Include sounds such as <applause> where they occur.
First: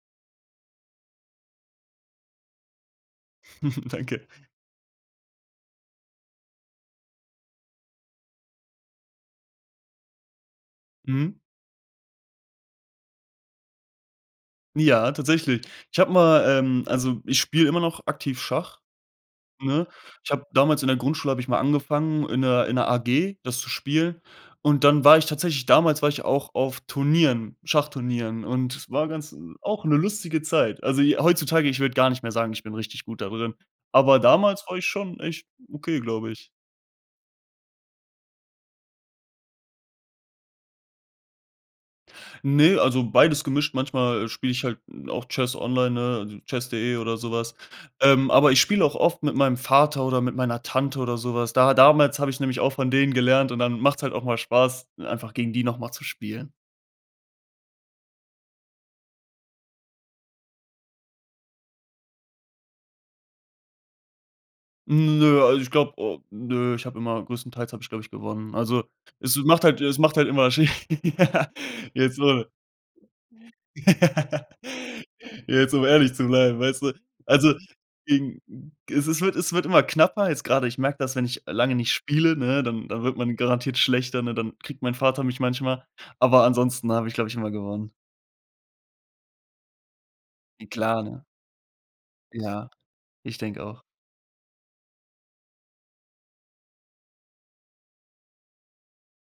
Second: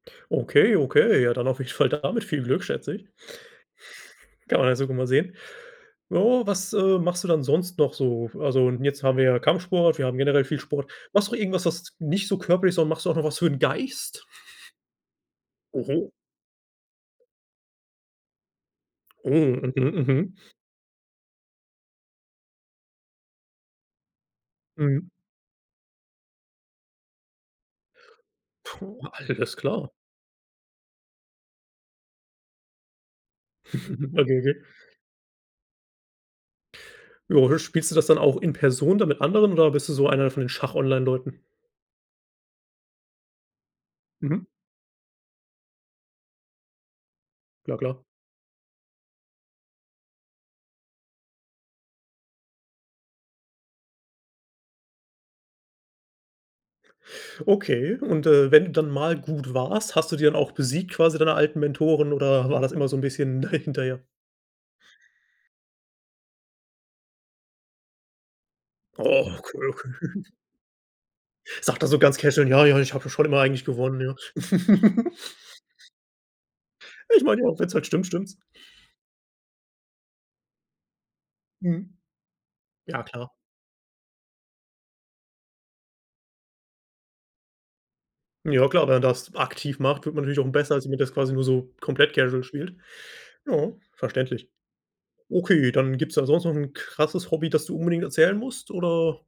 Okay, okay, ja dann auf jeden Fall damit viel Glück, schätze ich. <chuckles> Danke. <chuckles> Kann man <unintelligible> mal sehen. Ja, was, äh, machst du dann sonst noch so? Also, jetzt haben wir ja Kampfsport, wir haben generell viel Sport. Machst du Mhm. auch irgendwas, was nicht so körperlich, sondern machst du auch noch was für 'n Geist? <chuckles> Ja, tatsächlich. Ich Oho. habe mal, ähm also, ich spiele immer noch aktiv Schach, Oh, mhm, ne? Ich mhm. habe damals in der Grundschule habe ich mal angefangen, in 'ner in 'ner AG das zu spielen. Und dann Mhm. war ich tatsächlich damals war ich auch auf Turnieren, Schachturnieren. Und es Puh, war ganz alles auch klar. 'ne lustige Zeit. Also, j heutzutage ich würde gar nicht mehr sagen, ich bin richtig gut da drin. <chuckles> Aber <unintelligible> damals war ich schon echt okay, glaube ich. Jo, spielst du das dann auch in Person dann mit anderen oder bist du so einer von den Schach-Online-Leuten? Ne, also, beides gemischt. Manchmal Mhm. spiele ich halt auch Chess online, ne, also, Chess.de, oder so was. Klar, klar. Ähm, aber ich spiele auch oft mit meinem Vater, oder mit meiner Tante, oder so was. Da damals habe ich nämlich auch von denen gelernt und dann macht es halt auch mal Spaß, einfach gegen die noch mal zu spielen. Okay und, äh, wenn du dann mal gut warst, hast du die dann auch besiegt quasi, deine alten Mentoren, oder war das immer so 'n bisschen <chuckles> hinterher? Mm, nö, also, ich glaube au nö, ich habe immer größtenteils habe ich, glaube ich, gewonnen. Also, Oh, es okay, macht halt es macht halt okay. immer Sch Ja, Sagt der so ganz jetzt casual: <unintelligible> „Ja, ja, ich habe schon immer eigentlich gewonnen, ja.“ <laughs> <chuckles> Jetzt um ehrlich zu bleiben, weißt du. Ich meine ja Also, auch, wenn es halt stimmt, stimmt's. gegen Es es wird es wird immer knapper jetzt gerade. Ich merke das, wenn ich lange nicht Mhm. spiele, ne, dann Ja dann wird klar. man garantiert schlechter, ne? Dann kriegt mein Vater mich manchmal. Aber ansonsten habe ich, glaube ich, immer gewonnen. Ja klar, wenn man das aktiv macht, wird man natürlich auch M besser, als wenn klar, das ne? quasi nur so komplett casual Ja, spielt. ich denke Ja, auch. verständlich. Okay, dann gibt's da sonst noch 'n krasses Hobby, das du unbedingt erzählen musst oder